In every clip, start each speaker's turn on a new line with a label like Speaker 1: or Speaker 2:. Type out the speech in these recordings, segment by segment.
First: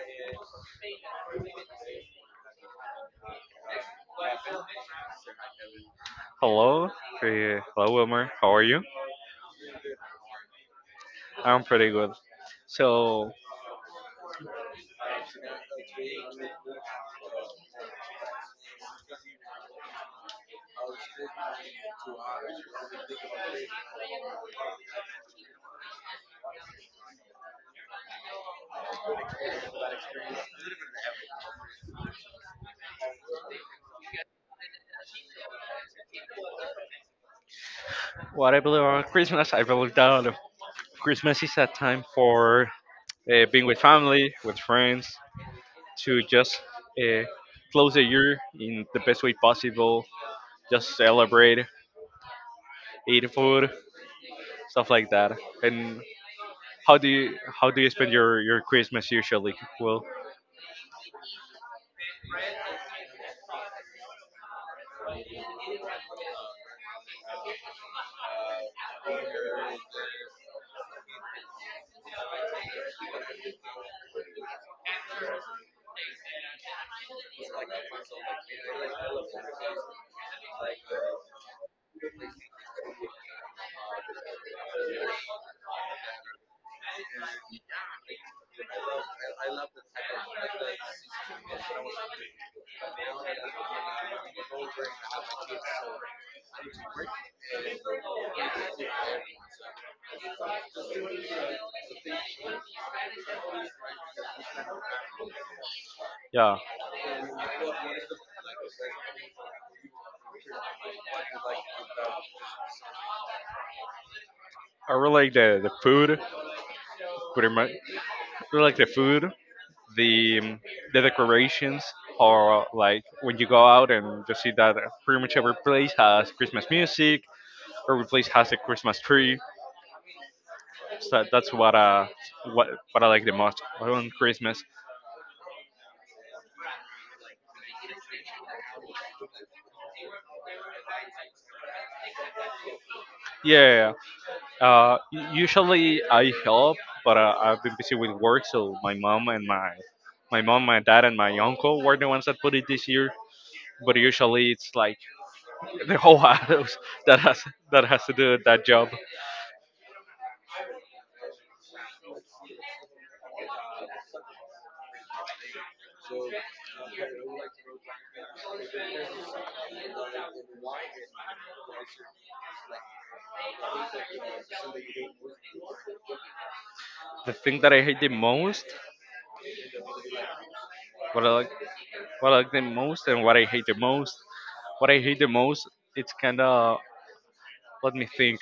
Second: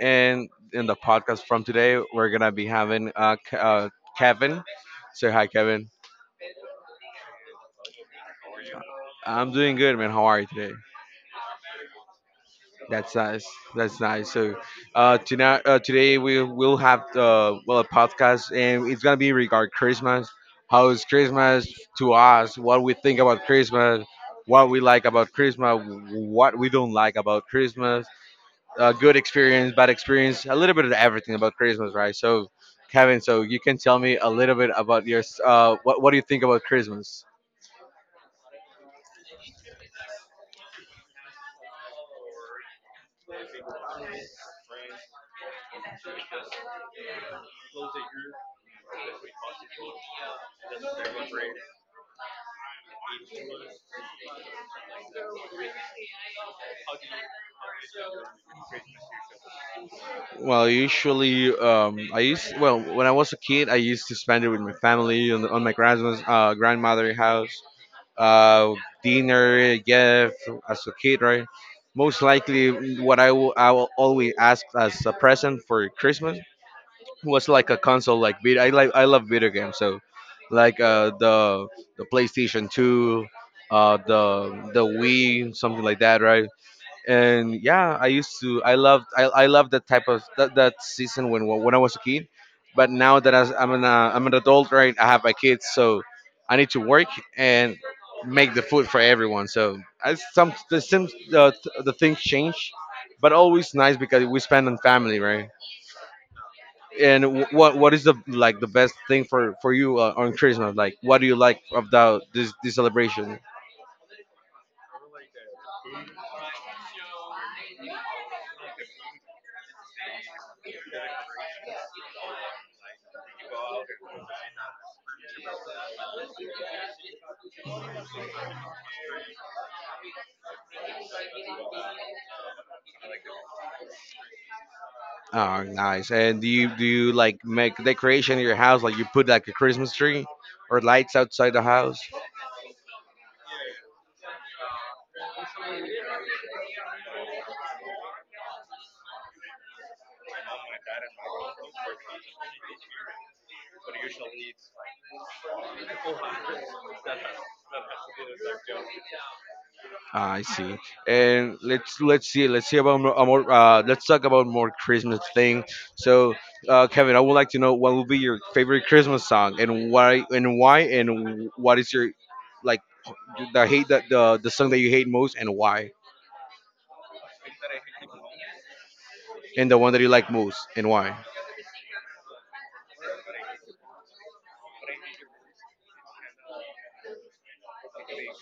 Speaker 1: and in the podcast from today, we're gonna be having Kevin. So hi, Kevin.
Speaker 2: Hello, hello Wilmer. How are you?
Speaker 1: I'm doing good, man. How are you today?
Speaker 2: I'm pretty good.
Speaker 1: That's
Speaker 2: So,
Speaker 1: nice. That's nice. Tonight, today we will have well a podcast, and it's gonna be regard Christmas. How is Christmas to us? What we think about Christmas? What we like about Christmas? What we don't like about Christmas? Good experience, bad experience, a little bit of everything about Christmas, right? So, Kevin, so you can tell me a little bit about your what do you think about Christmas?
Speaker 2: what I believe about Christmas, I believe that Christmas is a time for being with family, with friends, to just uh, close the year in the best way possible. Just celebrate, eat food, stuff like that. And how do you spend your Christmas usually? Well,
Speaker 1: Well, usually, I used well when I was a kid, I used to spend it with my family on my grandma's grandmother house, uh, dinner, gift as a kid, right? Most likely, what I will always ask as a present for Christmas was like a console like I love video games, so like the PlayStation 2, the Wii, something like that, right? And yeah, I used to I loved that type of that season when I was a kid. But now that I'm an adult, right? I have my kids, so I need to work and make the food for everyone, so I some the sim uh, the things change, but always nice because we spend on family, right?
Speaker 2: yeah,
Speaker 1: And what is the like the best thing for you on Christmas? Like, what do you like about this celebration?
Speaker 2: I really like the food. Pretty much, I really like the food. the um, the decorations, or like when you go out and you see that pretty much every place has Christmas music, every place has a Christmas tree. So that's what I like the most on Christmas.
Speaker 1: Oh, nice. And do you like make decoration in your house? Like you put like a Christmas tree or lights outside the house?
Speaker 2: Yeah, usually I help, but I've been busy with work, so my mom and my mom, my dad, and my uncle were the ones that put it this year. But usually it's like the whole house that has to do that job.
Speaker 1: Ah, I see. And let's let's see about more, let's talk about more Christmas thing. So, Kevin, I would like to know what will be your favorite Christmas song and why and what is your like the hate that the song that you hate most and why?
Speaker 2: The thing that I hate the most.
Speaker 1: And the one that you like most, and why?
Speaker 2: What I like, what I like the most, and what I hate the most. What I hate the most, it's kind of, let me think.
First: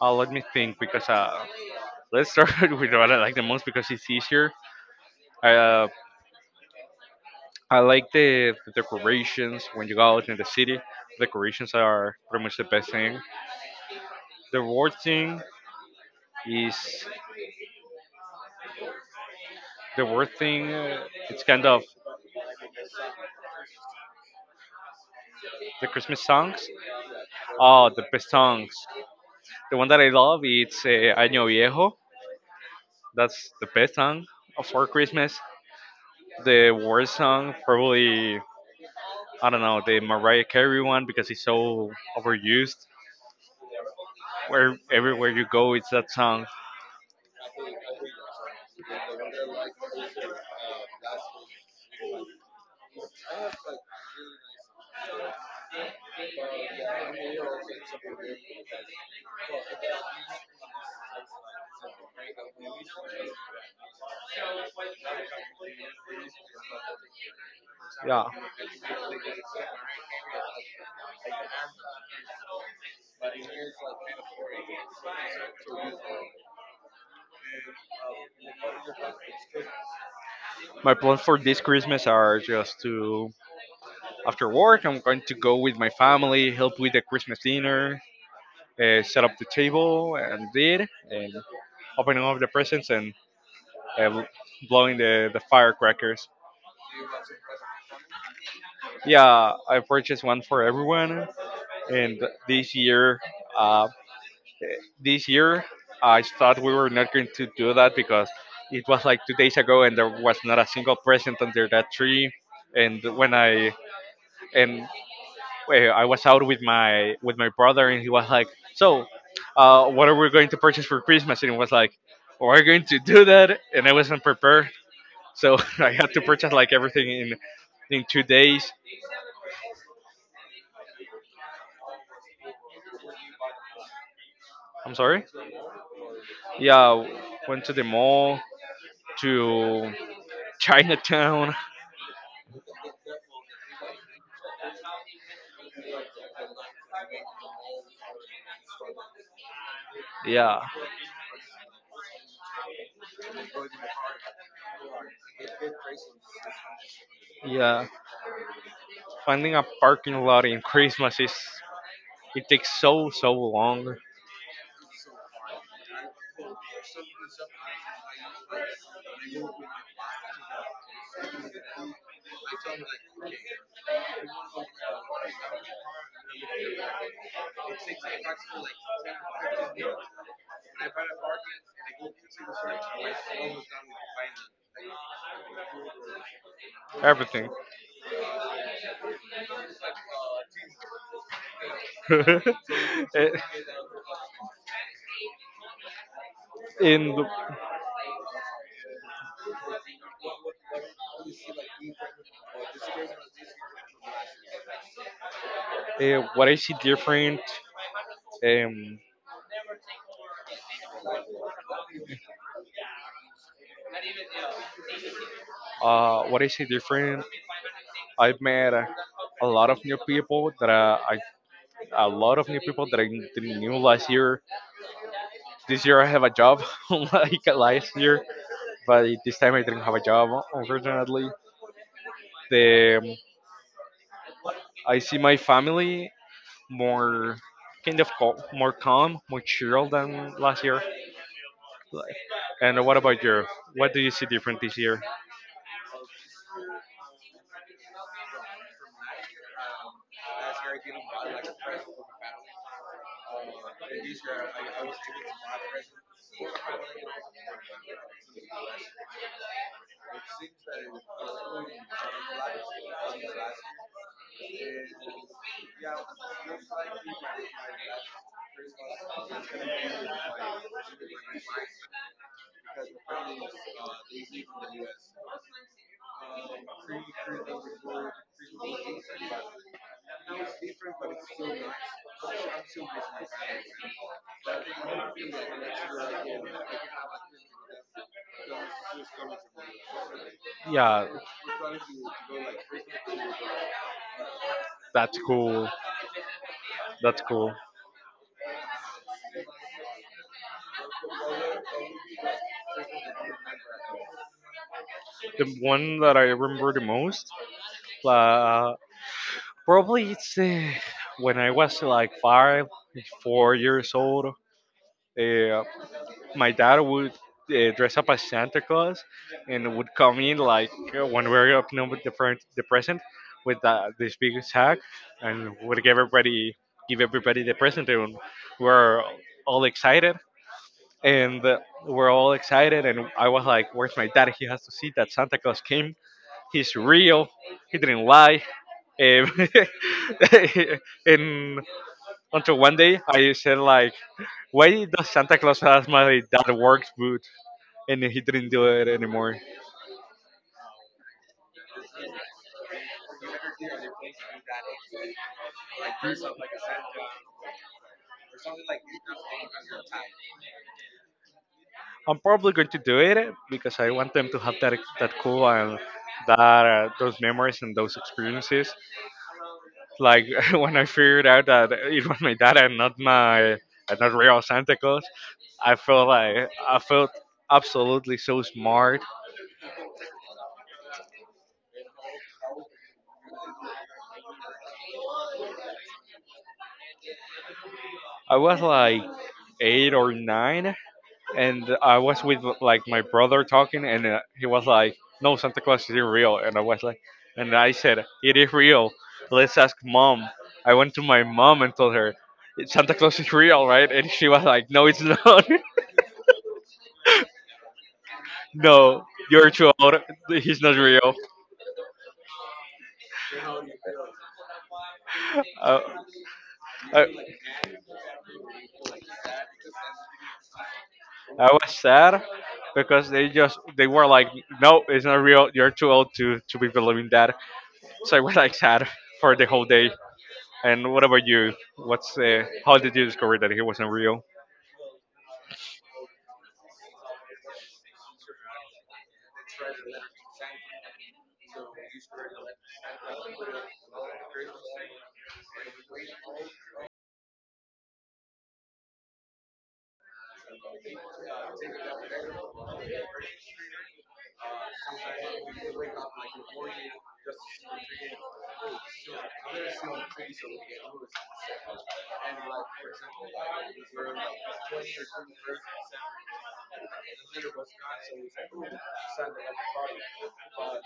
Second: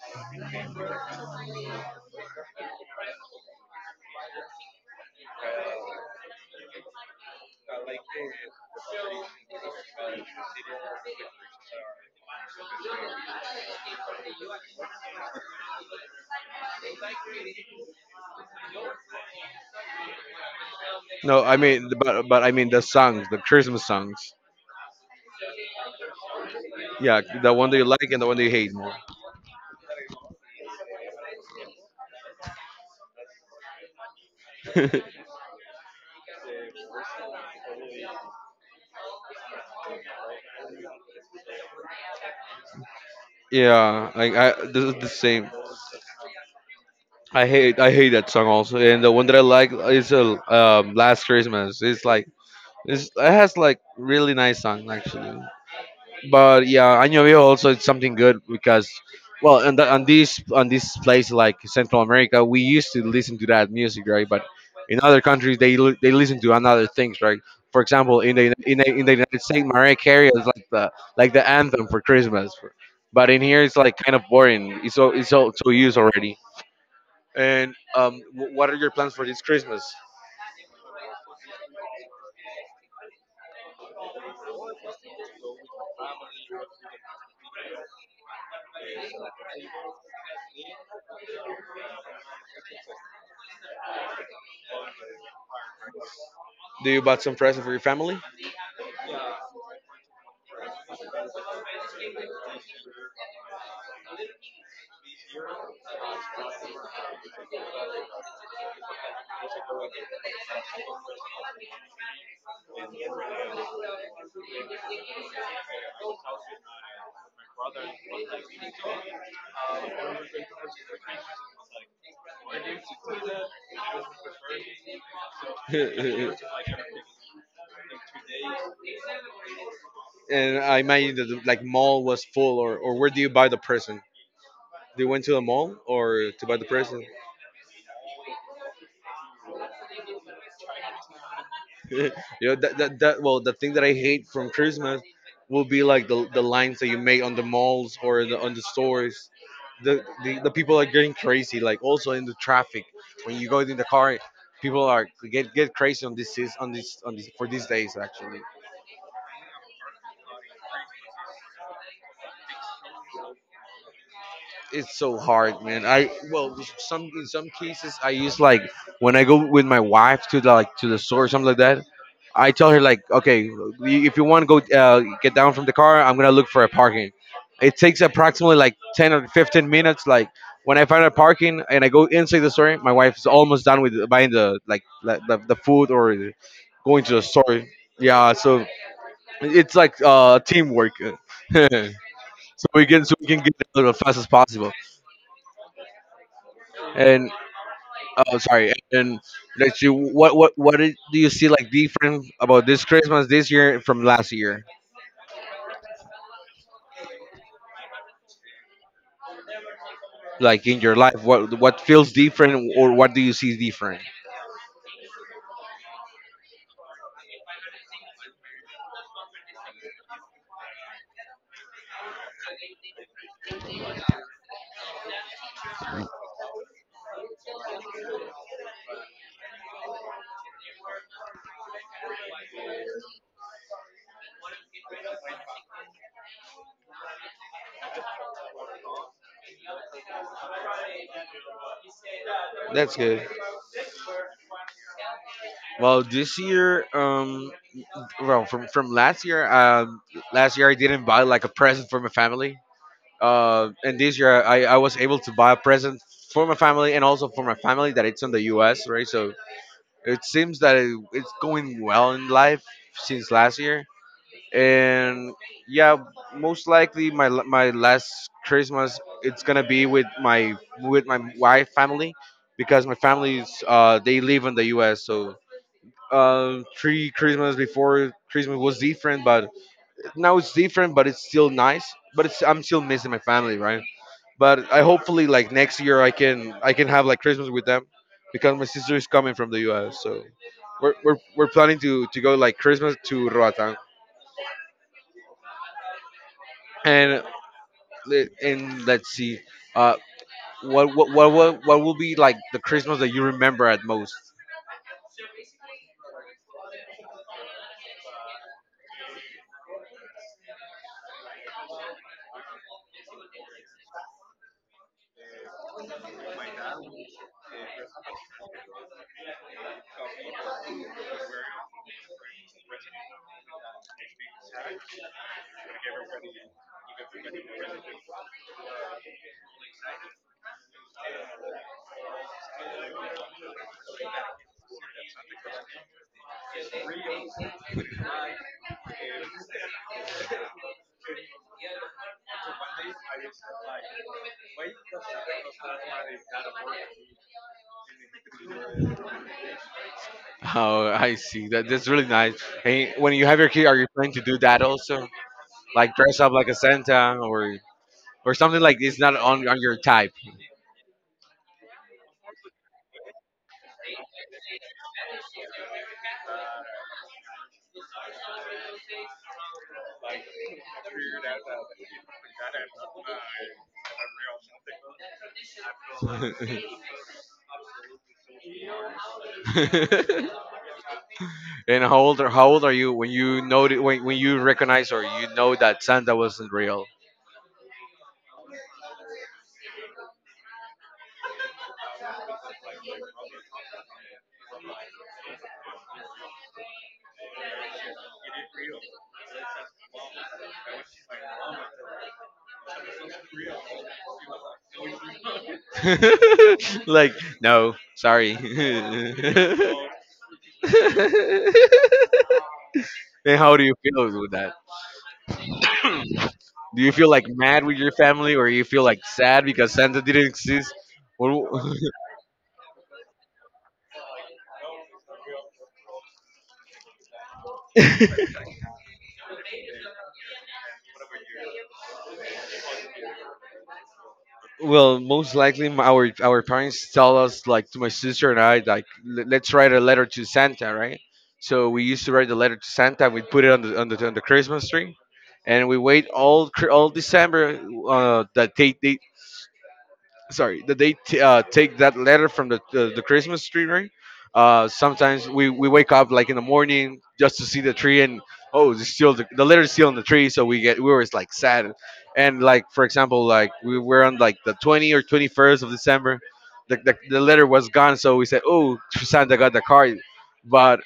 Speaker 2: Let me think, because let's start with what I like the most because it's easier. I uh, I like the decorations when you go out in the city. Decorations are pretty much the best thing. The worst thing is the worst thing. It's
Speaker 1: No, I
Speaker 2: kind of
Speaker 1: mean, but I mean the songs, the Christmas songs.
Speaker 2: the Christmas songs.
Speaker 1: Yeah, the one that you
Speaker 2: Oh, the
Speaker 1: like and the
Speaker 2: best
Speaker 1: one that you
Speaker 2: songs.
Speaker 1: hate more.
Speaker 2: The one that I love, it's Año Viejo. That's the best song for Christmas. The worst song, probably, I don't know, the Mariah Carey one because it's so overused.
Speaker 1: Yeah, like I
Speaker 2: Where
Speaker 1: this is the
Speaker 2: everywhere you
Speaker 1: same.
Speaker 2: go, it's that song.
Speaker 1: I hate that song also, and the one that I like is Last Christmas. It's like it's, it has like really nice song actually. But yeah, Año Viejo also is something good because, well, and the, on this place like Central America, we used to listen to that music, right? But in other countries, they they listen to another things, right? For example,
Speaker 2: Yeah.
Speaker 1: in the United States, Mariah Carey is like the anthem for Christmas, but in here it's like kind of boring. It's so so used already. And what are your plans for this Christmas?
Speaker 2: My plans for this Christmas are just to, after work, I'm going to go with my family, help with the Christmas dinner, set up the table, and opening up the presents, and uh, blowing the firecrackers.
Speaker 1: Do you bought some present for your family?
Speaker 2: Yeah, I purchased one for everyone. and this year, uh, this year, I thought we were not going to do that because it was like 2 days ago, and there was not a single present under that tree. And when I, and, well, I was out with my brother, and he was like, "So, what are we going to purchase for Christmas?" And it was like, "Oh, we're going to do that," and I wasn't prepared, so I had to purchase like everything in 2 days.
Speaker 1: And I imagine that the like mall was full, or where do you buy the person?
Speaker 2: I'm
Speaker 1: They went
Speaker 2: sorry.
Speaker 1: to the mall or to buy the person?
Speaker 2: Yeah, went to the mall, to Chinatown.
Speaker 1: You know that, well the thing that I hate from Christmas will be like the lines that you make on the malls or on the stores. The
Speaker 2: Yeah,
Speaker 1: people are getting crazy. Like also in the traffic when you go in the car, people are get crazy on this is on this for these
Speaker 2: yeah.
Speaker 1: days actually.
Speaker 2: Finding a parking lot in Christmas is it takes so, so long.
Speaker 1: It's so hard, man. I well, some in some cases I use like when I go with my wife to the, like to the store or something like that. I tell her like, okay, if you want to go get down from the car, I'm gonna look for a parking. It takes approximately like 10 or 15 minutes. Like when I find a parking and I go inside the store, my wife is almost done with buying the like the food or going to the
Speaker 2: Everything.
Speaker 1: store. Yeah, so it's like teamwork. So we can
Speaker 2: Eh,
Speaker 1: get out as fast as possible.
Speaker 2: and
Speaker 1: And. Oh, sorry. And let us you what do you see like different about this Christmas this year from last year?
Speaker 2: What I see different, um,
Speaker 1: Like in your life, what feels different or what do you see different?
Speaker 2: uh, what I see different, I've met a lot of new people that I, a lot of new people that I didn't knew last year. This year I have a job, unlike last year. But this time I didn't have a job, unfortunately. The I see my family more, kind of cal- more calm, more chill than last year. And
Speaker 1: That's
Speaker 2: what about
Speaker 1: good.
Speaker 2: you? What do you see different this year?
Speaker 1: Well, this year, well from last year I didn't buy like a present for my family. And this year I was able to buy a present for my family and also for my family that it's in the U.S. Right, so it seems that it's going well in life since last year. And yeah, most likely my last Christmas it's gonna be with my wife family, because my family's they live in the US. So um, three Christmas before Christmas was different, but now it's different, but it's still nice, but it's I'm still missing my family, right? But I hopefully like next year I can have like Christmas with them, because my sister is coming from the US. So we're,
Speaker 2: Yeah,
Speaker 1: we're planning to go like Christmas to roatan
Speaker 2: that's cool.
Speaker 1: and
Speaker 2: That's cool.
Speaker 1: Let's see uh what will be like the Christmas that you remember at most?
Speaker 2: The one that I remember the most, uh, probably it's when I was like 5, 4 years old. Uh, my dad would dress up as Santa Claus and would come in, like, when we were opening up the present with this big sack, and would give everybody the present, and we're all excited and uh, we're all excited, and I was like, "Where's my dad? He has to see that Santa Claus came. He's real. He didn't lie." Um, and until one day, I said like, "Why does Santa Claus has my dad works boot?" And he didn't do it anymore.
Speaker 1: Oh, I see that, that's really nice. And when you have your kid, are you planning to do that also, like dress up like a Santa, or something? Like it's not on your type?
Speaker 2: I'm probably going to do it because I want them to have that cool, and that those memories and those experiences. Like when I figured out that it was my dad and not my, and not real Santa Claus, I felt, absolutely so smart.
Speaker 1: And how old are you when you know when you recognize or you know that Santa wasn't real?
Speaker 2: I was like 8 or 9, and I was with like my brother talking, and he was like, "No, Santa Claus isn't real," and I said, "It is real. Let's ask mom." I went to my mom and told her, "Santa Claus is real, right?" And she was like, "No, it's not.
Speaker 1: Like, no, sorry.
Speaker 2: No,
Speaker 1: And
Speaker 2: you're too old. He's not real."
Speaker 1: how do you feel with that?
Speaker 2: Uh,
Speaker 1: Do you
Speaker 2: I,
Speaker 1: feel like mad with your family, or you feel like sad because Santa didn't exist?
Speaker 2: I
Speaker 1: Or?
Speaker 2: was sad because they were like, "No, it's not real. You're too old to be believing that." So I was like sad for the whole day. And what about you? What's how did you discover that he wasn't real?
Speaker 1: Well, most likely our parents tell us like to my sister and I, like, Let's write a letter to Santa, right?" So we used to write the letter to Santa. We put it on on the Christmas tree, and we wait all all December, that they sorry that they t- take that letter from the Christmas tree, right? Sometimes we wake up like in the morning just to see the tree, and oh, it's still the letter is still on the tree, so we were like sad. And like for example, like we were on like the 20th or 21st of December, the letter was gone, so we said oh, Santa got the card. But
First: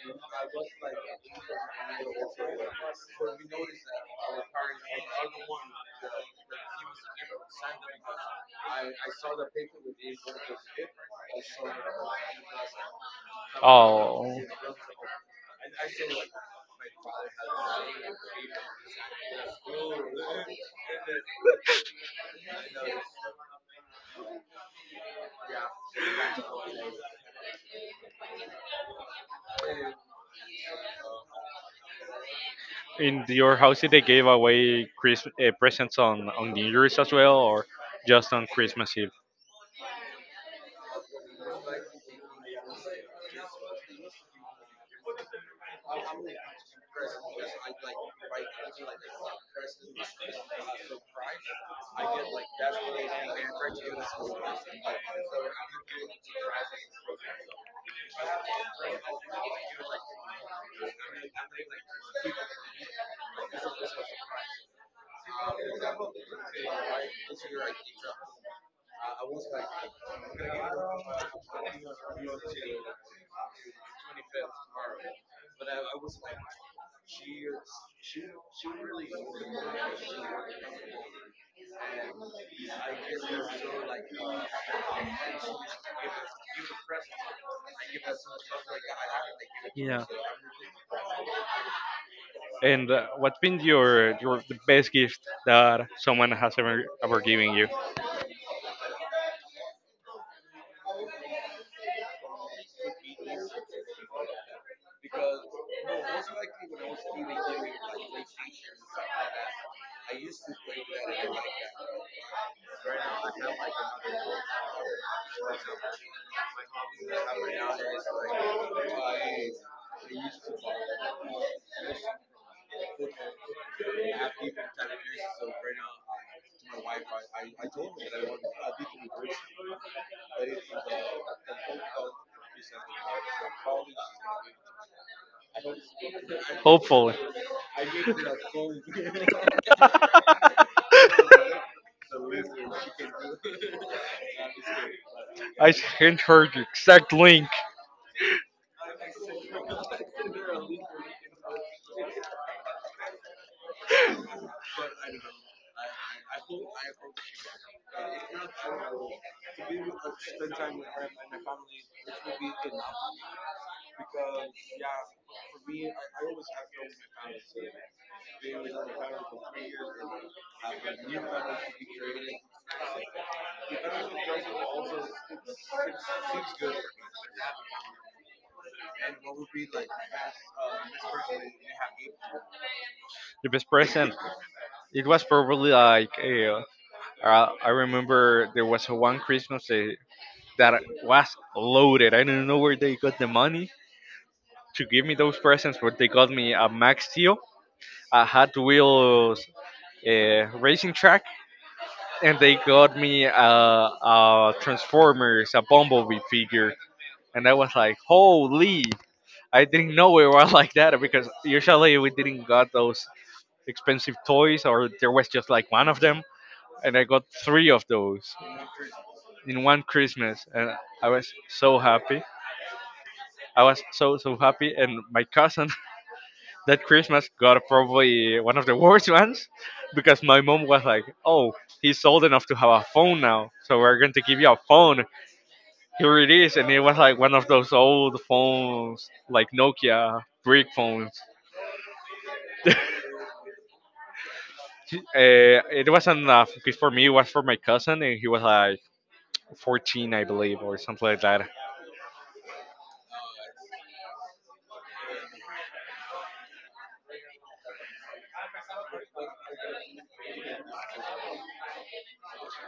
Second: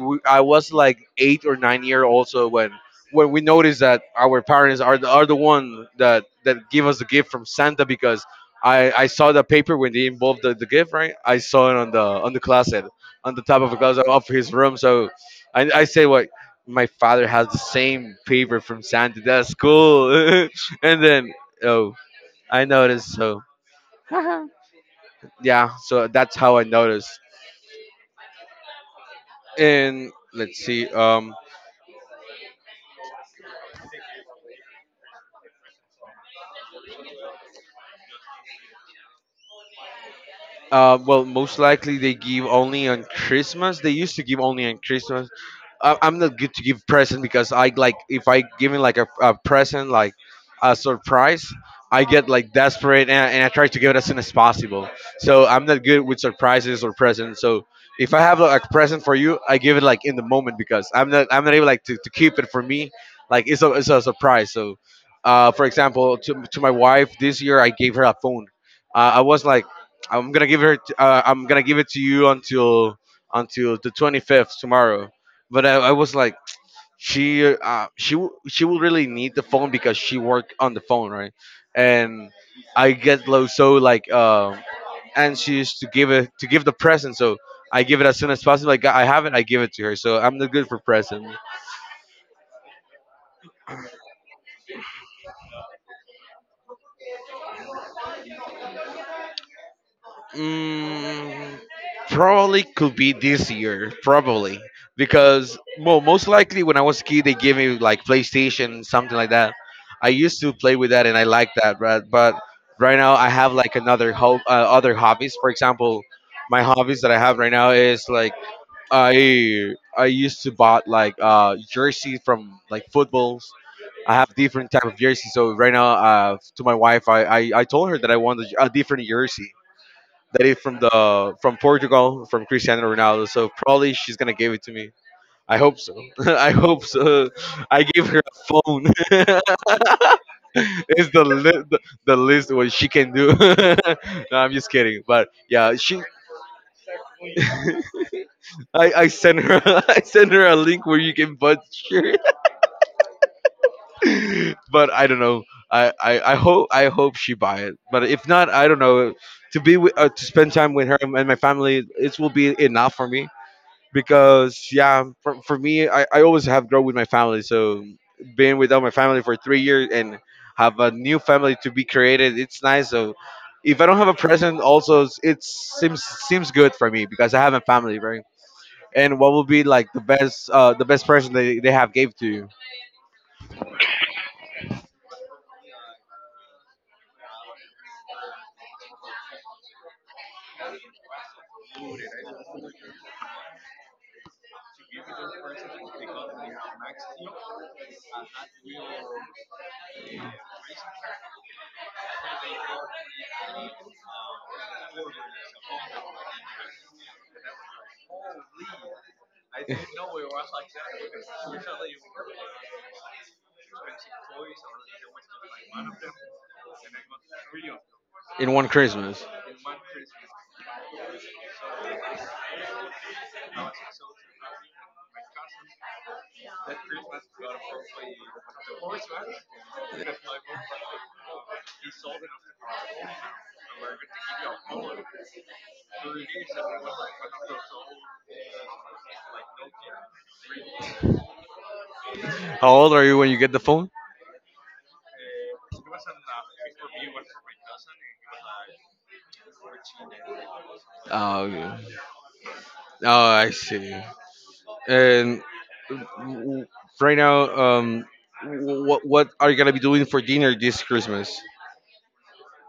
Speaker 1: I was like 8 or 9 year old. So when we noticed that our parents are the one that give us the gift from Santa, because I saw the paper when they involved the gift, right? I saw it on the closet, on the top of the closet of
Speaker 2: Oh,
Speaker 1: his room. So I say what. My father has the same paper from Santa. That's cool. And then, oh, I noticed. So, yeah, so that's how I noticed. And let's see.
Speaker 2: in your house, they gave away presents on New Year's as well, or just on Christmas Eve?
Speaker 1: Uh, well, most likely they give only on Christmas. They used to give only on Christmas. I'm not good to give present, because I like, if I give him like a present like a surprise, I get like desperate, and I try to give it as soon as possible. So I'm not good with surprises or presents. So if I have like, a present for you, I give it like in the moment, because I'm not able like to keep it for me. Like it's a surprise. So. For example, to my wife this year, I gave her a phone. I was like, I'm gonna give her. I'm gonna give it to you until the 25th tomorrow. But I was like, she will really need the phone because she work on the phone, right? And I get low so like anxious to give it to give the present. So I give it as soon as possible. Like I have it, I give it to her. So I'm not good for present.
Speaker 2: And what's been your the best gift that someone has ever given you?
Speaker 1: Mm, probably could be this year, probably because well, most likely when I was a kid, they gave me like PlayStation, something like that. I used to play with that, and I like that, but right now I have like another other hobbies. For example, my hobbies that I have right now is like I I used to bought like jerseys from like footballs. I have different type of jerseys. So right now, to my wife, I told her that I want a different jersey that is from the from Portugal, from Cristiano Ronaldo. So probably she's gonna give it to me. I hope so. I hope
Speaker 2: Hopefully.
Speaker 1: so. I gave her a phone. It's the, li- the list what she can do. No, I'm just kidding. But
Speaker 2: I
Speaker 1: yeah, she.
Speaker 2: sent her the exact link.
Speaker 1: I sent her I sent her a link where you can butt shirt. But I don't know. I hope she buy it. But if not, I don't know. To spend time with her and my family, it will be enough for me because yeah, for me, I always have grown with my family. So being without my family for 3 years and have a new family to be created, it's nice. So if I don't have a present also, it seems good for me because I have a family, right? And what will be like the best the best present they have gave to you
Speaker 2: The best present. It was probably like I remember there was one Christmas that that was loaded. I don't know where they got the money to give me those presents, but they got me a Max Steel, a Hot Wheels racing track, and they got me a Transformers, a Bumblebee figure, and I was like, holy! I didn't know it was like that because usually we didn't got those expensive toys, or there was just like one of them, and I got three of those
Speaker 1: in one Christmas.
Speaker 2: in one Christmas, and I was so happy. I was so, so happy, and my cousin that Christmas got probably one of the worst ones, because my mom was like, "Oh, he's old enough to have a phone now, so we're going to give you a phone." Here it is, and it was like one of those old phones, like Nokia brick phones.
Speaker 1: How old are you when you get the phone?
Speaker 2: It wasn't, because for me, it was for my cousin, and he was like 14, I believe, or something like
Speaker 1: Oh,
Speaker 2: that.
Speaker 1: okay. Oh, I see. And w- right now, what are you gonna be doing for dinner this Christmas?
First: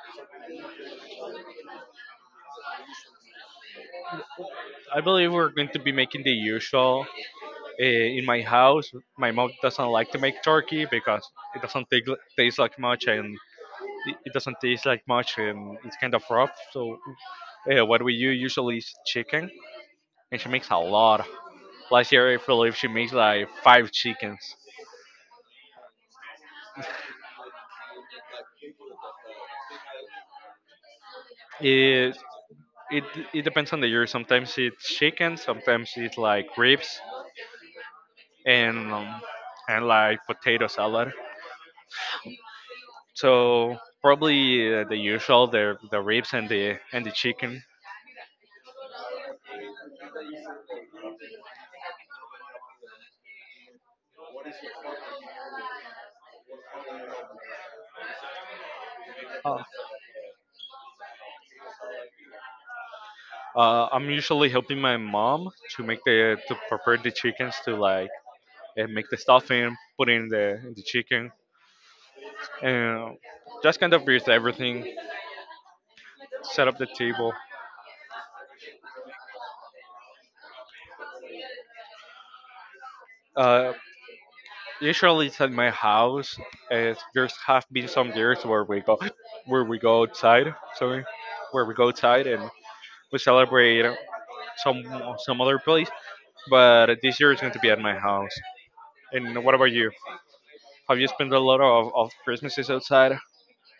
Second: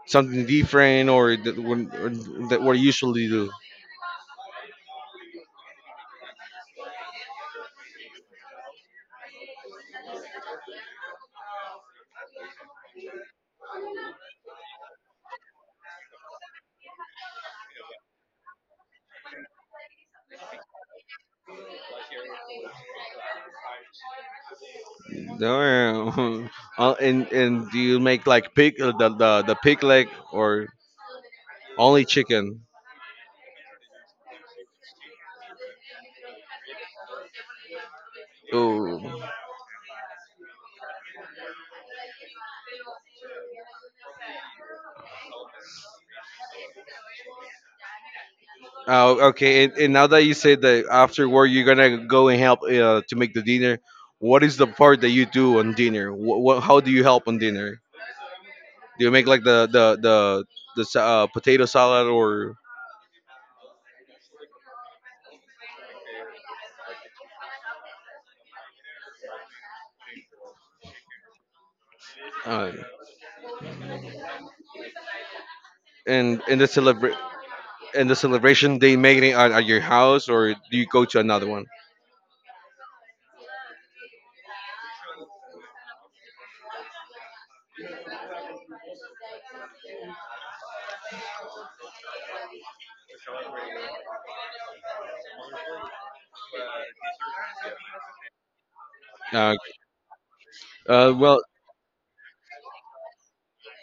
Speaker 1: Something different, or that, or that what you usually do?
Speaker 2: I believe we're going to be making the usual, in my house. My mom doesn't like to make turkey because it doesn't take, taste like much, and it doesn't taste like much, and it's kind of rough. So, what we do usually is chicken, and she makes a lot. Last year, I believe she made like five chickens.
Speaker 1: Damn. And do you make like pig the pig leg or only
Speaker 2: It
Speaker 1: chicken?
Speaker 2: it it depends on the year. Sometimes it's chicken, sometimes it's like ribs and
Speaker 1: Oh,
Speaker 2: like potato salad. So probably the usual, the ribs and the chicken.
Speaker 1: oh, okay. And now that you said that after work you're gonna go and help to make the dinner, what is the part that you do on dinner? What how do you help on dinner? Do you make like
Speaker 2: Oh,
Speaker 1: the potato salad or
Speaker 2: I'm usually helping my mom to make the to prepare the chickens to like and make the stuffing, put in the chicken,
Speaker 1: uh,
Speaker 2: and just kind of with everything,
Speaker 1: and
Speaker 2: set up the table.
Speaker 1: in the celebration, they make it at your house or do you go to another one?
Speaker 2: Uh, Usually it's at my house. There's have been some years where where we go outside. Sorry, where we go outside, and we celebrate some some other place. But this year it's going to be at my house. And
Speaker 1: Uh,
Speaker 2: what about you? Have you spent
Speaker 1: well,
Speaker 2: a lot of Christmases outside?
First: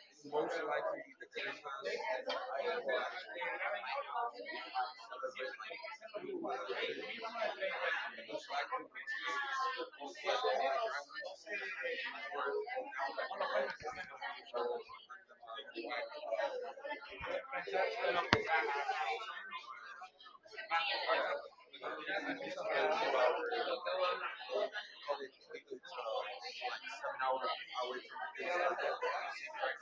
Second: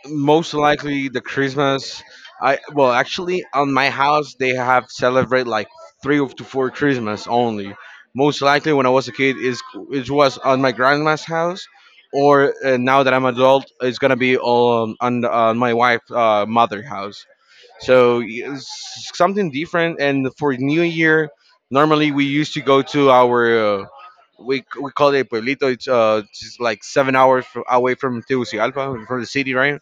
Speaker 1: most likely the Christmas. I Well, actually on my house they have celebrate like three to four Christmas only. Most likely when I was a kid is it was on my grandma's house, or now that I'm adult, it's gonna be on on my wife's mother house. So something different. And for New Year, normally we used to go to our we call it pueblito. It's just like 7 hours away from Tegucigalpa, from the city, right?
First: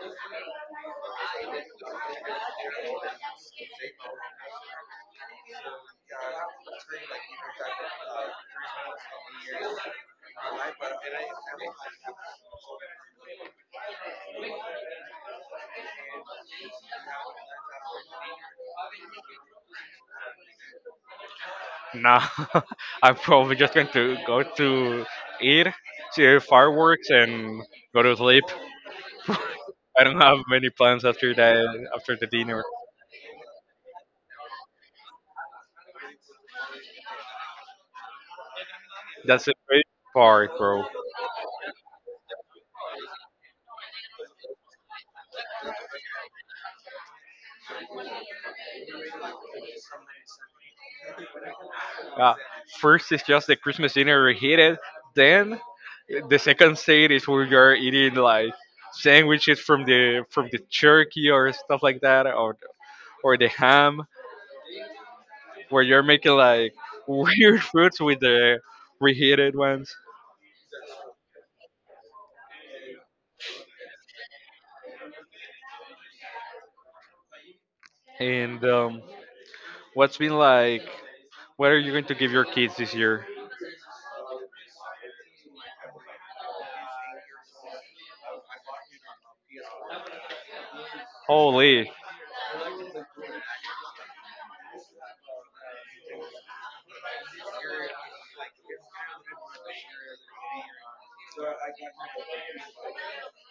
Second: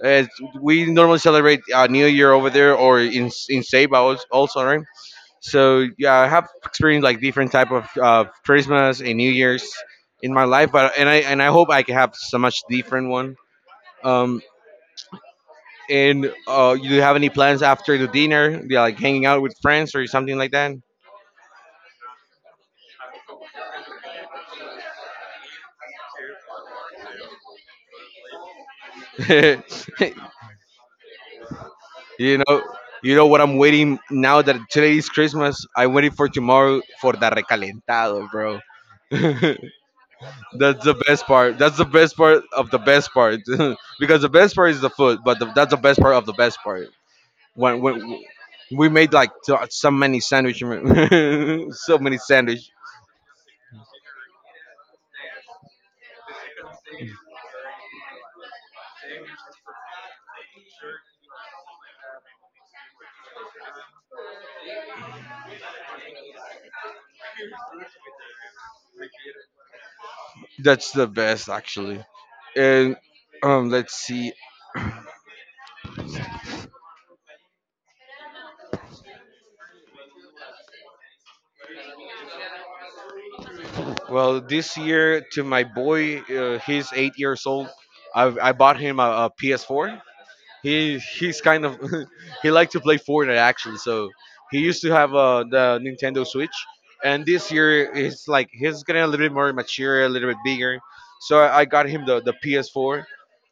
Speaker 1: We normally celebrate New Year over there or in Ceiba also, right? So yeah, I have experienced like different type of Christmas and New Year's in my life, but and I hope I can have so much different one. Um. And you have any plans after the dinner? Yeah, like hanging out with friends or something like that.
Speaker 2: Nah, I'm probably just going to go to eat, see fireworks, and go to sleep. I don't have many plans after that. After the
Speaker 1: you know,
Speaker 2: dinner,
Speaker 1: you know what I'm waiting now that today is Christmas. I'm waiting for tomorrow for the recalentado, bro.
Speaker 2: that's the
Speaker 1: That's
Speaker 2: great part, bro.
Speaker 1: the best part. That's the best part of the best part. Because the best part is the food, but that's the best part of the best part. When we made like so many sandwich, so many
Speaker 2: Uh,
Speaker 1: sandwich.
Speaker 2: first is just the Christmas dinner reheated. Then the second state is where you're eating like sandwiches from the turkey or stuff like that, or the ham, where you're making like weird foods with the reheated ones.
Speaker 1: That's the best actually. And let's see.
Speaker 2: And what's been like? What are you going to give your kids this year?
Speaker 1: Well, this year to my boy, he's 8 years old. I bought him PS4. He's kind of
Speaker 2: Holy,
Speaker 1: he liked to play Fortnite actually. So he used to have the Nintendo Switch, and this year it's like he's getting a little bit more mature, a little bit bigger. So I got him the PS4.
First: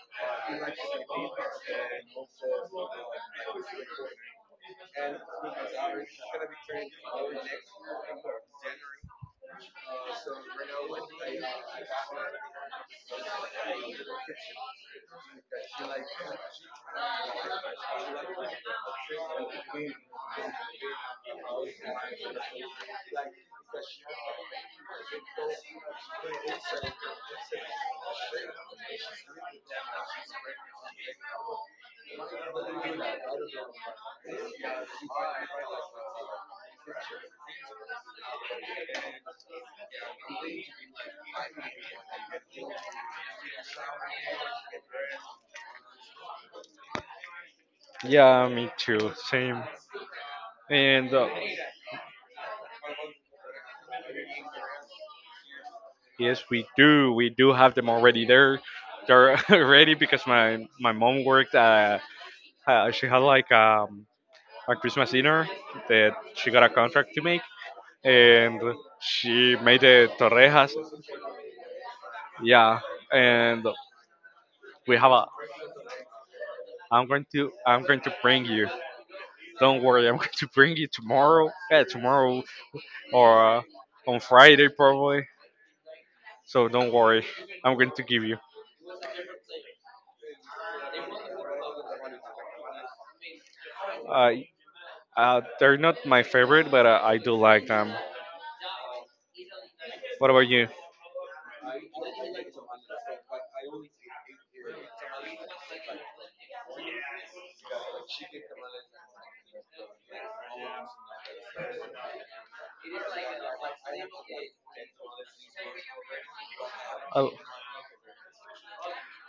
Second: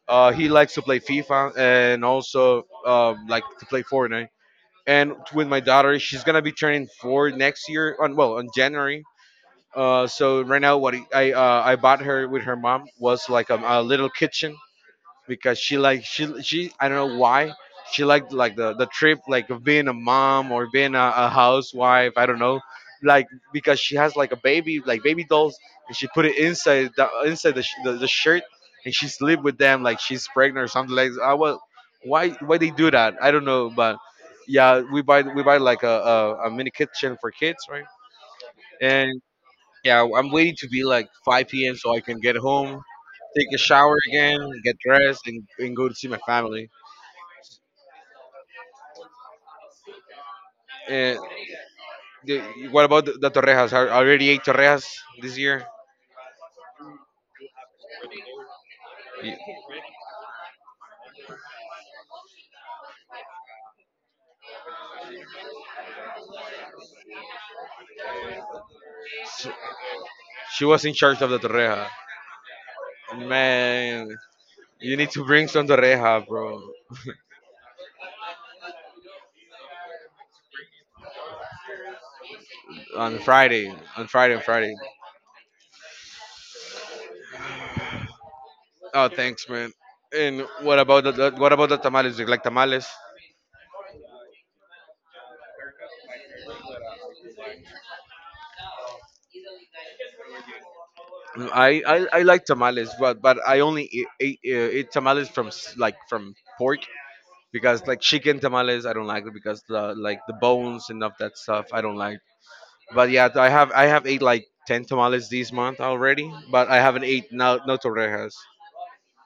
Speaker 1: He likes to play FIFA and also like to play Fortnite. And with my daughter, she's gonna be turning 4 next year, on, well, on January. So right now, what I bought her with her mom was like a little kitchen because she I don't know why she liked like the trip like of being a mom or being a housewife. I don't know, like because she has like a baby like baby dolls and she put it inside the the shirt and she sleep with them like she's pregnant or something like that. I was why they do that? I don't know, but yeah, we buy like a mini kitchen for kids, right? and. Yeah, I'm waiting to be like 5 p.m. so I can get home, take a shower again, get dressed, and go to see my family.
Speaker 2: yeah, me too. Same. And
Speaker 1: And the, what about the torrejas? I already ate torrejas this year.
Speaker 2: Yes, we do. We do have them already there. They're
Speaker 1: Y-
Speaker 2: ready because my mom worked. She had like a Christmas dinner that she got a contract to make, and she made the
Speaker 1: She
Speaker 2: torrejas.
Speaker 1: was in charge of the torreja.
Speaker 2: Yeah, and
Speaker 1: Man,
Speaker 2: we
Speaker 1: you
Speaker 2: have
Speaker 1: need
Speaker 2: a.
Speaker 1: to bring some torreja, bro.
Speaker 2: I'm going to bring you. Don't worry, I'm going to bring you tomorrow. Yeah, tomorrow,
Speaker 1: On
Speaker 2: or
Speaker 1: Friday, on
Speaker 2: on
Speaker 1: Friday, on
Speaker 2: Friday
Speaker 1: Friday.
Speaker 2: probably. So don't worry, I'm going to give you.
Speaker 1: Oh, thanks, man. And what about the tamales? Do you like tamales?
Speaker 2: Uh, they're not my favorite, but I do like them. What about you?
Speaker 1: I like tamales, but I only eat tamales from like from pork because like chicken tamales I don't like it because the like the bones and of that stuff I don't like. But yeah, I have ate like 10 tamales this month already, but I haven't
Speaker 2: Oh,
Speaker 1: ate no torrejas.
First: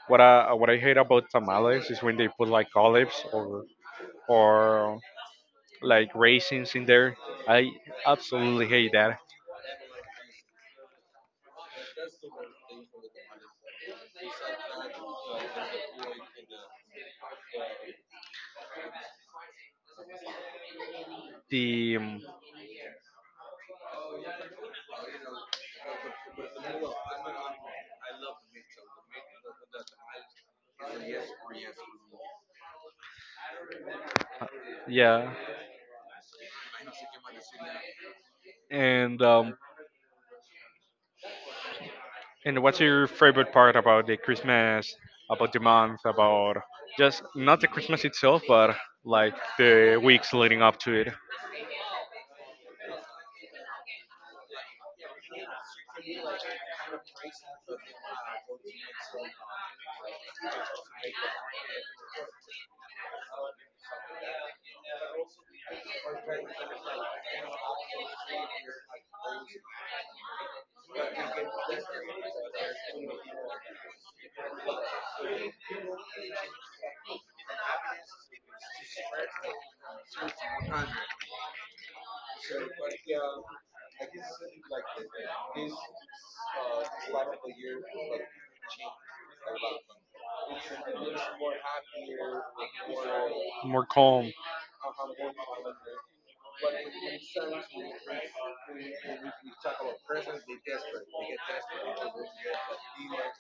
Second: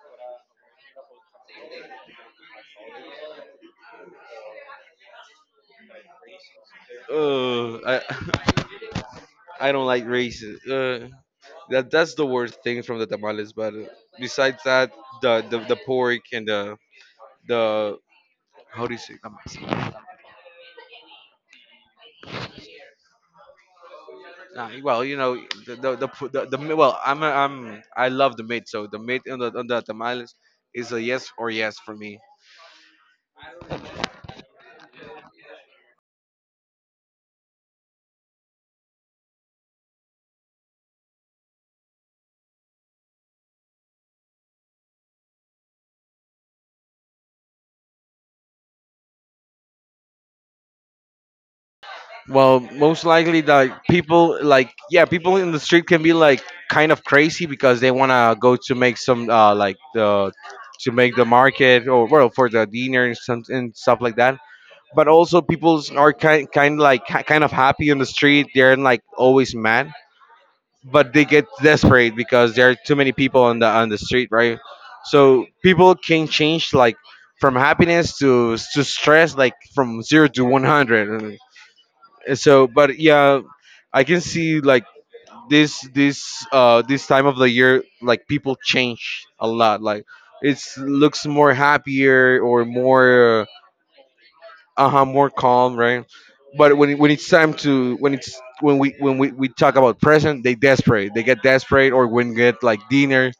Speaker 2: what I hate about tamales is when they put like olives or or like raisins in there. I
Speaker 1: Ugh, I
Speaker 2: absolutely hate that.
Speaker 1: I don't like races. That's the worst thing from the tamales. But besides that, the pork and the how do you say,
Speaker 2: The
Speaker 1: nah, well, the, pu- the mi- well I'm a, I'm I love the meat, so the meat on the tamales is a yes or yes for me.
Speaker 2: Yeah, and what's your favorite part about the Christmas, about the month, about just not the Christmas itself, but like the weeks leading up to it?
Speaker 1: Well, most likely, like people, like yeah, people in the street can be like kind of crazy because they wanna go to make the market or well for the dinner and some and stuff like that. But also, people are kind of happy in the street. They're like always mad, but they get desperate because there are too many people on the street, right? So people can change like from happiness to stress, like from 0 to 100. So but yeah, I can see like this time of the year like people change a lot, like, it's looks more happier or more...
Speaker 2: More calm.
Speaker 1: Uh-huh, more calm, right? But when, when it's time to when it's, when we talk about present, they get desperate, or when get like dinner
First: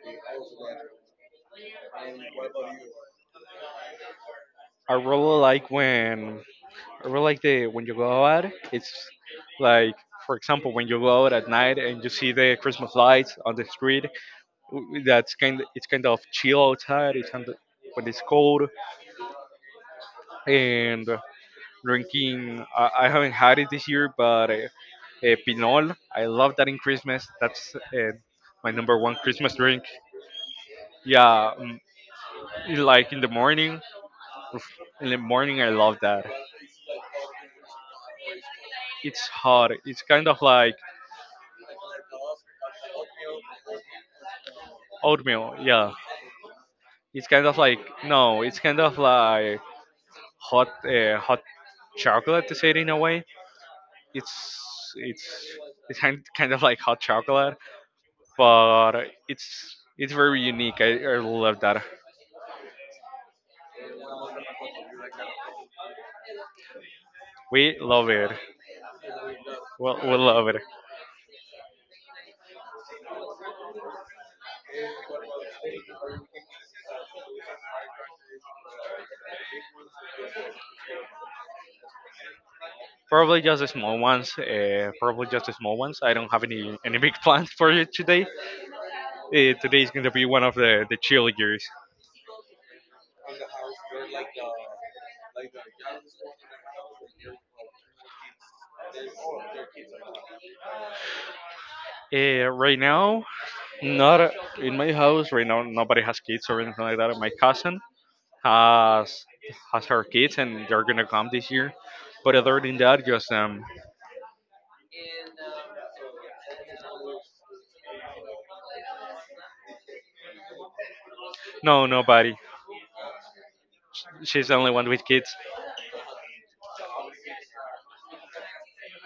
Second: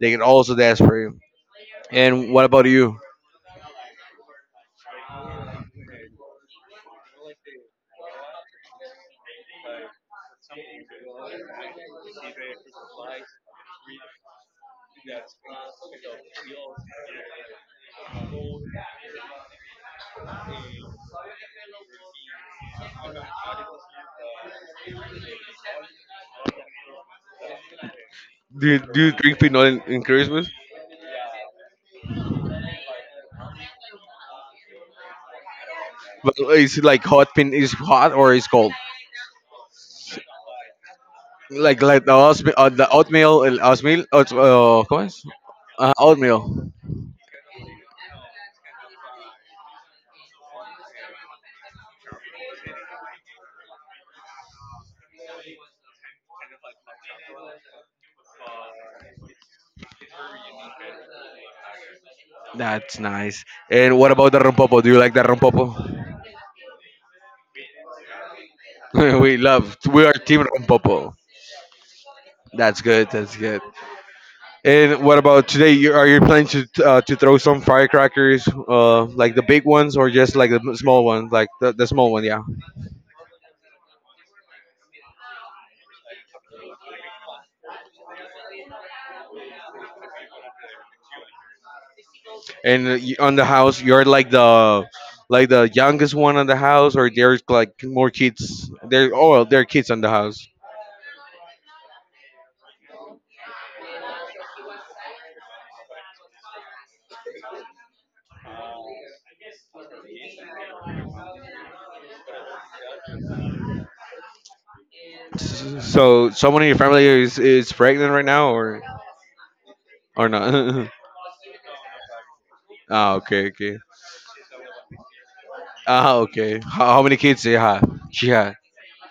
Speaker 1: they get also desperate. And what about you?
Speaker 2: I really like when I really like the when you go out. It's like, for example, when you go out at night and you see the Christmas lights on the street. That's kind. It's kind of chill outside. It's kind of, but it's cold and. Drinking. I haven't had it this year, but Pinol. I love that in Christmas. That's
Speaker 1: do
Speaker 2: my
Speaker 1: you,
Speaker 2: number
Speaker 1: do you
Speaker 2: one
Speaker 1: drink
Speaker 2: Christmas
Speaker 1: pinot in,
Speaker 2: drink.
Speaker 1: in Christmas?
Speaker 2: Yeah, mm, like in the morning. In the morning, I love that.
Speaker 1: But is it like hot pin is it hot or is cold?
Speaker 2: It's hot. It's kind of like
Speaker 1: Like the oatmeal, el oatmeal, ¿cómo es?
Speaker 2: oatmeal.
Speaker 1: Ajá,
Speaker 2: Yeah,
Speaker 1: oatmeal.
Speaker 2: it's kind of like no. It's kind of like hot, hot chocolate to say it in a way. It's it's kind of like hot chocolate, but it's very unique. I love that.
Speaker 1: That's nice. And what about the rompopo? Do you like the rompopo?
Speaker 2: We love it.
Speaker 1: We love.
Speaker 2: Well,
Speaker 1: We are
Speaker 2: we
Speaker 1: team
Speaker 2: love it.
Speaker 1: rompopo. That's good. That's good. And what about today? Are you planning to throw some firecrackers, like the big ones, or just like the small ones, like the small one? Yeah.
Speaker 2: Probably just the small ones. Probably just the small ones. I don't have any big plans for you today. Uh, Today is going to be one of the chill years.
Speaker 1: And on the house, you're like the youngest one on the house, or there's like more kids. Oh, well, there are kids on the house.
Speaker 2: Right now, not in my house. Right now, nobody has kids or anything like that. My cousin has has her kids, and they're gonna come this year. But other than that, just.
Speaker 1: So someone in your family is pregnant right now, or not?
Speaker 2: No, nobody.
Speaker 1: Ah, okay, okay.
Speaker 2: She's the only one with kids.
Speaker 1: Ah, okay. How many kids do you have? She had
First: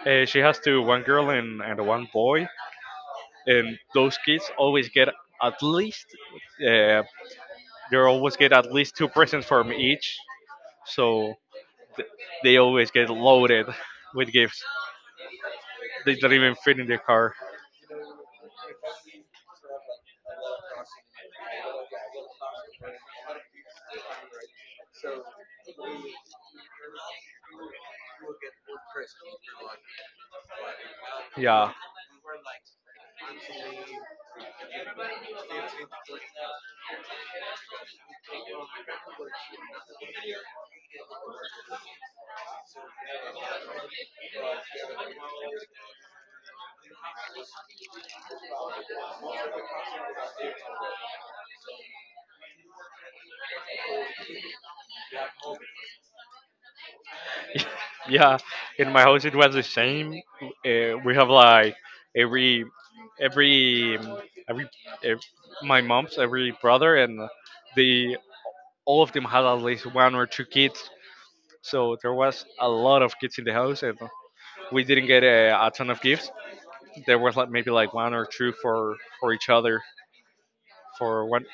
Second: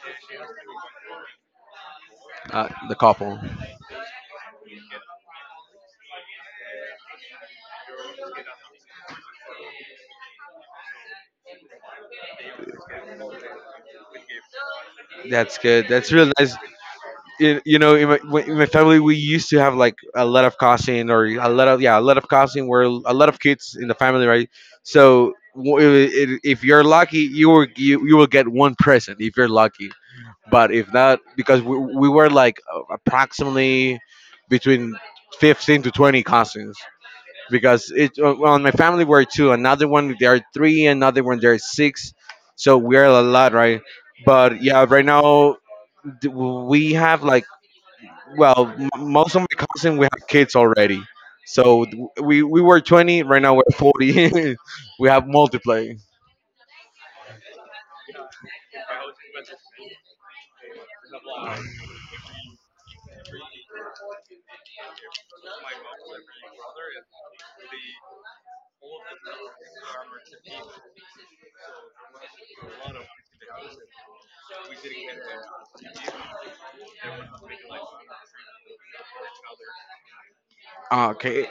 Speaker 2: She has two, one girl and one boy.
Speaker 1: the couple.
Speaker 2: And those kids always get at least uh, they always get at least two presents from each so th- they always get loaded with gifts.
Speaker 1: That's good. That's
Speaker 2: They don't
Speaker 1: real
Speaker 2: even
Speaker 1: nice.
Speaker 2: fit in their car.
Speaker 1: You know, in my family, we used to have like a lot of cousin or a lot of, yeah, a lot of cousin are a lot of kids in the family, right? So if you're lucky, you will you will get one present if you're lucky. But if not, because
Speaker 2: yeah
Speaker 1: we were like approximately between 15 to 20 cousins because it well, in my family were two, another one there are three, another one there are six. So we're a lot, right? But yeah, right now we have like, well, most of my cousins we have kids already, so we were 20. Right now we're 40. We have multiplay.
Speaker 2: yeah in my house it was the same. Uh, we have like every every um, every ev- My mom's every brother and they all of them had at least one or two kids. So there was a lot of kids in the house, and we didn't get a ton of gifts. There was like maybe like one or two for each other.
Speaker 1: Ah,
Speaker 2: For
Speaker 1: okay.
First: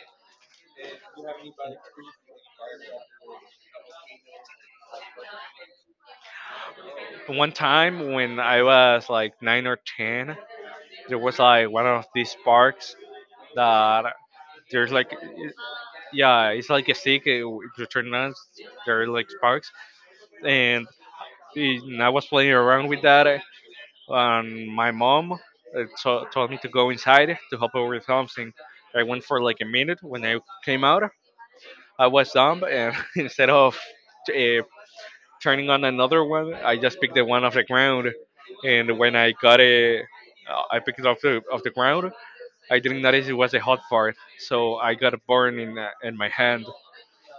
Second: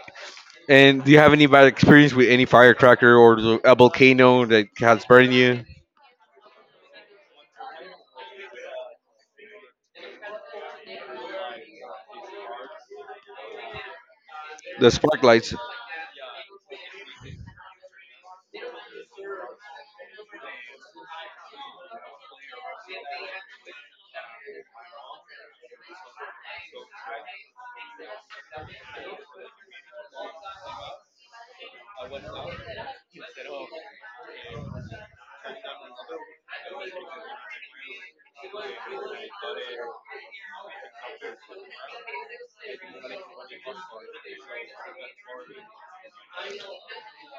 Speaker 1: And do you have any bad experience with any firecracker or a volcano that has burned you?
Speaker 2: one time when I was like nine or ten, there was like one of these parks that
Speaker 1: The
Speaker 2: there's like
Speaker 1: spark lights.
Speaker 2: Yeah, it's like a stick. It you turn on, there are like sparks, and I was playing around with that, and my mom told me to go inside to help her with something. I went for like a minute. When I came out, I was dumb, and instead of uh, turning on another one, I just picked the one off the ground. And when I got it, I picked it off the ground. I didn't notice it was a hot part, so I got a burn in my hand.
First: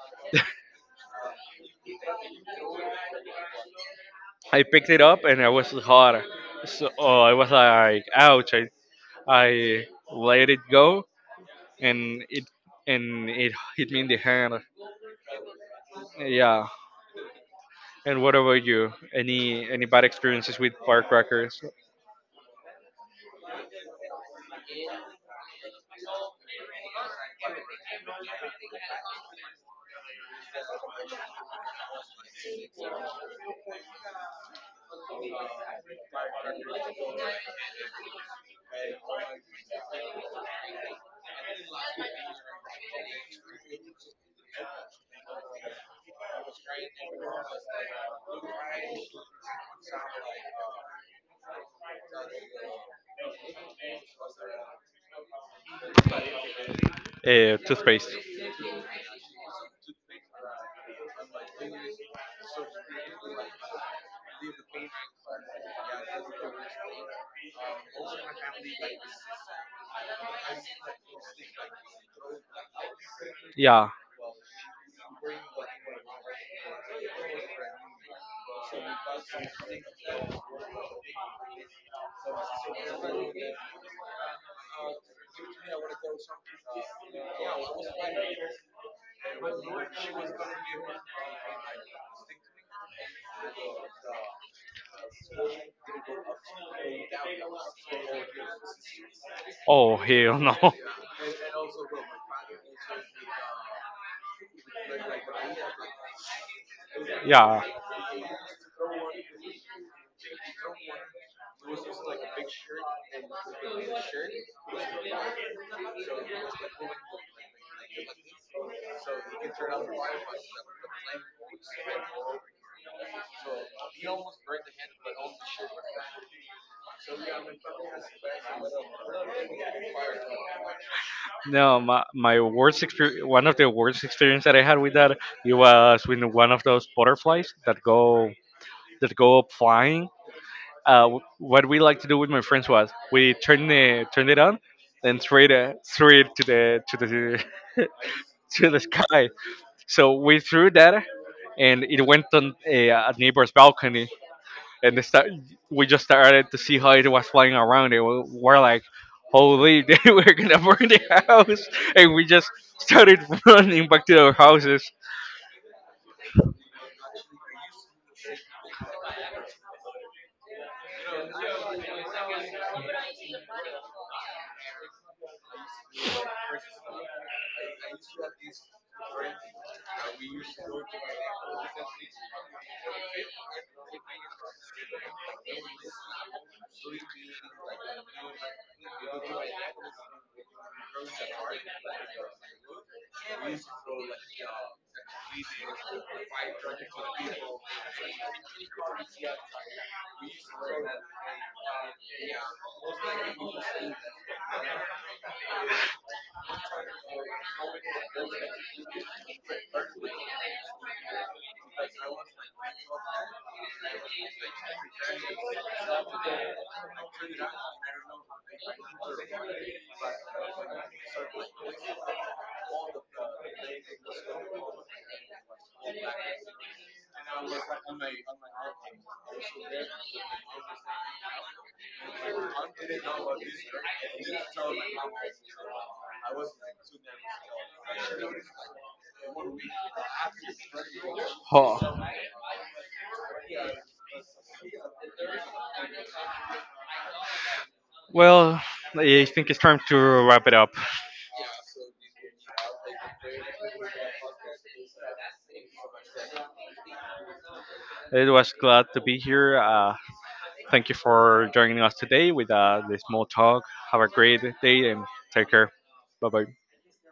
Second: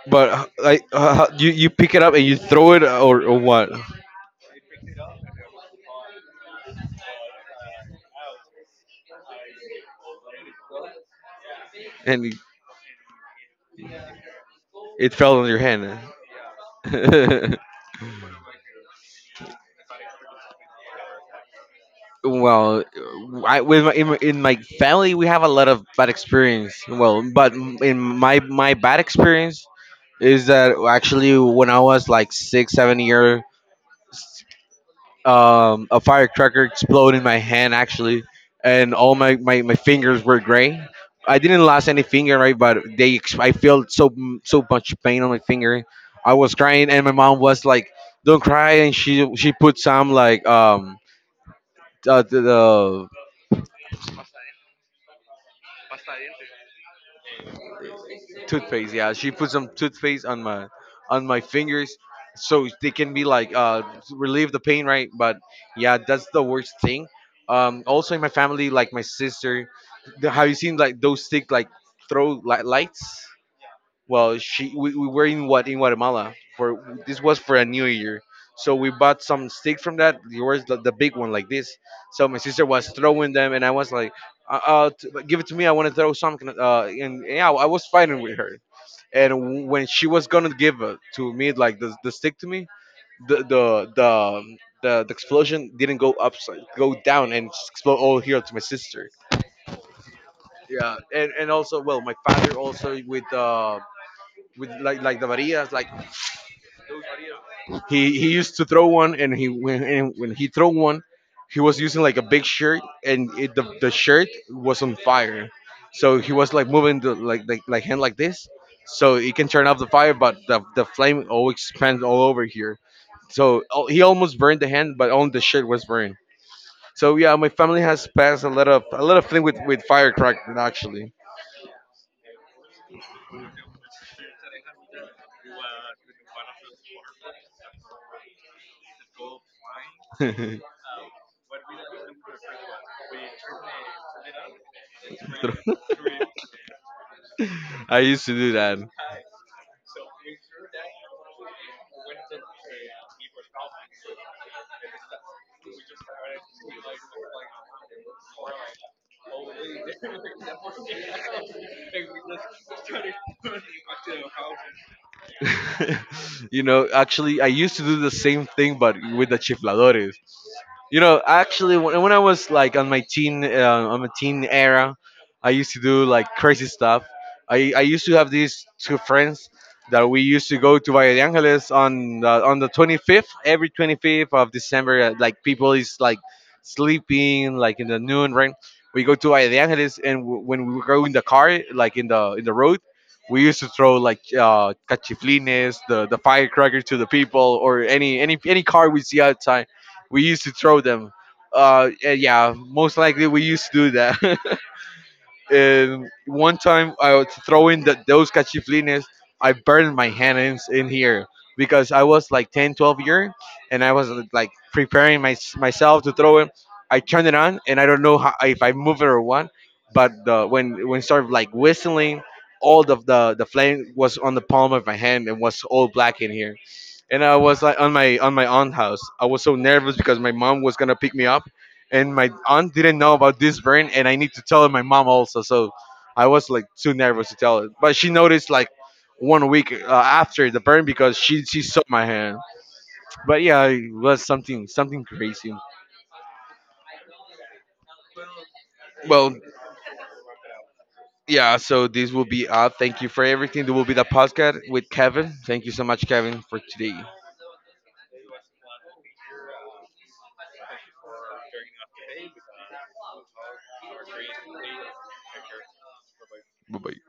Speaker 1: But you pick it up and you throw it, or what?
Speaker 2: I picked it up and I was hot, so oh, I was like, ouch! I let it go and
Speaker 1: And
Speaker 2: it hit me in the head.
Speaker 1: it fell on your hand.
Speaker 2: Yeah. And what about you? Any bad experiences with firecrackers?
Speaker 1: Well, I, with my, in, my- in my family we have a lot of bad experience. Well, but in my bad experience is that actually when I was like 6, 7 year, a firecracker exploded in my hand actually, and all my fingers were gray. I didn't lose any finger, right? But I felt so much pain on my finger. I was crying, and my mom was like, "Don't cry," and she put some like the
Speaker 2: Toothpaste.
Speaker 1: Toothpaste, yeah. She put some toothpaste on my fingers so they can be like relieve the pain, right? But yeah, that's the worst thing. Also in my family, like my sister, have you seen like those stick like lights?
Speaker 2: Yeah.
Speaker 1: Well, we were in what in Guatemala for this was for a new year. So we bought some stick from that. Yours the big one like this. So my sister was throwing them and I was like give it to me. I want to throw something. And yeah, I was fighting with her and when she was gonna give it to me like the stick to me the the the um, the explosion didn't go upside go down and explode all here to my sister.
Speaker 2: Oh hell no.
Speaker 1: Yeah, and also well my father also with like the varillas like.
Speaker 2: Yeah.
Speaker 1: He used to throw one, and he when and when he throw one, he was using like a big shirt, and the shirt was on fire. So he was like moving the hand like this, so he can turn off the fire, but the flame all expands all over here. He almost burned the hand, but only the shirt was burned. So yeah, my family has passed a lot of thing with firecracker actually.
Speaker 2: No, my worst experience, one of the worst experience that I had with that, it was with one of those butterflies that go up flying, what we like to do with my friends was we turned it on, then threw it to the
Speaker 1: Throw- I used to do
Speaker 2: to
Speaker 1: that.
Speaker 2: the sky. So we threw that, and it went on a neighbor's balcony, and we just started to see how it was flying around. And we were like, "Holy, we're gonna burn the house!" And we just started running back to our houses.
Speaker 1: You know, actually, I used to do the same thing, but with the chifladores. You know, actually, when I was like on my teen era, I used to do like crazy stuff. I used to have these two friends that we used to go to Valle de Angeles on on the 25th, every 25th of December. Like people is like sleeping, like in the noon, right? We go to Valle de Angeles, and when we go in the car, like in the road, we used to throw like cachiflines, the firecracker to the people, or any car we see outside we used to throw them. And yeah, most likely we used to do that. And one time I was throwing those cachiflines, I burned my hands in here because I was like 10, 12 year and I was like preparing myself to throw it. I turned it on and I don't know how, if I move it or what, but when it started like whistling, all of the flame was on the palm of my hand and was all black in here and I was like on my aunt house. I was so nervous because my mom was gonna pick me up, and my aunt didn't know about this burn, and I need to tell my mom also. So I was like too nervous to tell her, but she noticed like 1 week after the burn because she
Speaker 2: Oh.
Speaker 1: saw my hand. But yeah, it was something crazy.
Speaker 2: Well, I
Speaker 1: Well,
Speaker 2: think it's time to wrap it up.
Speaker 1: yeah. So this will be thank you for everything. This will be the podcast with Kevin. Thank you so much, Kevin, for today.
Speaker 2: It was glad to be here. Thank you for joining us today with the small talk. Have a great day and take care. Bye bye.
Speaker 1: Bye bye.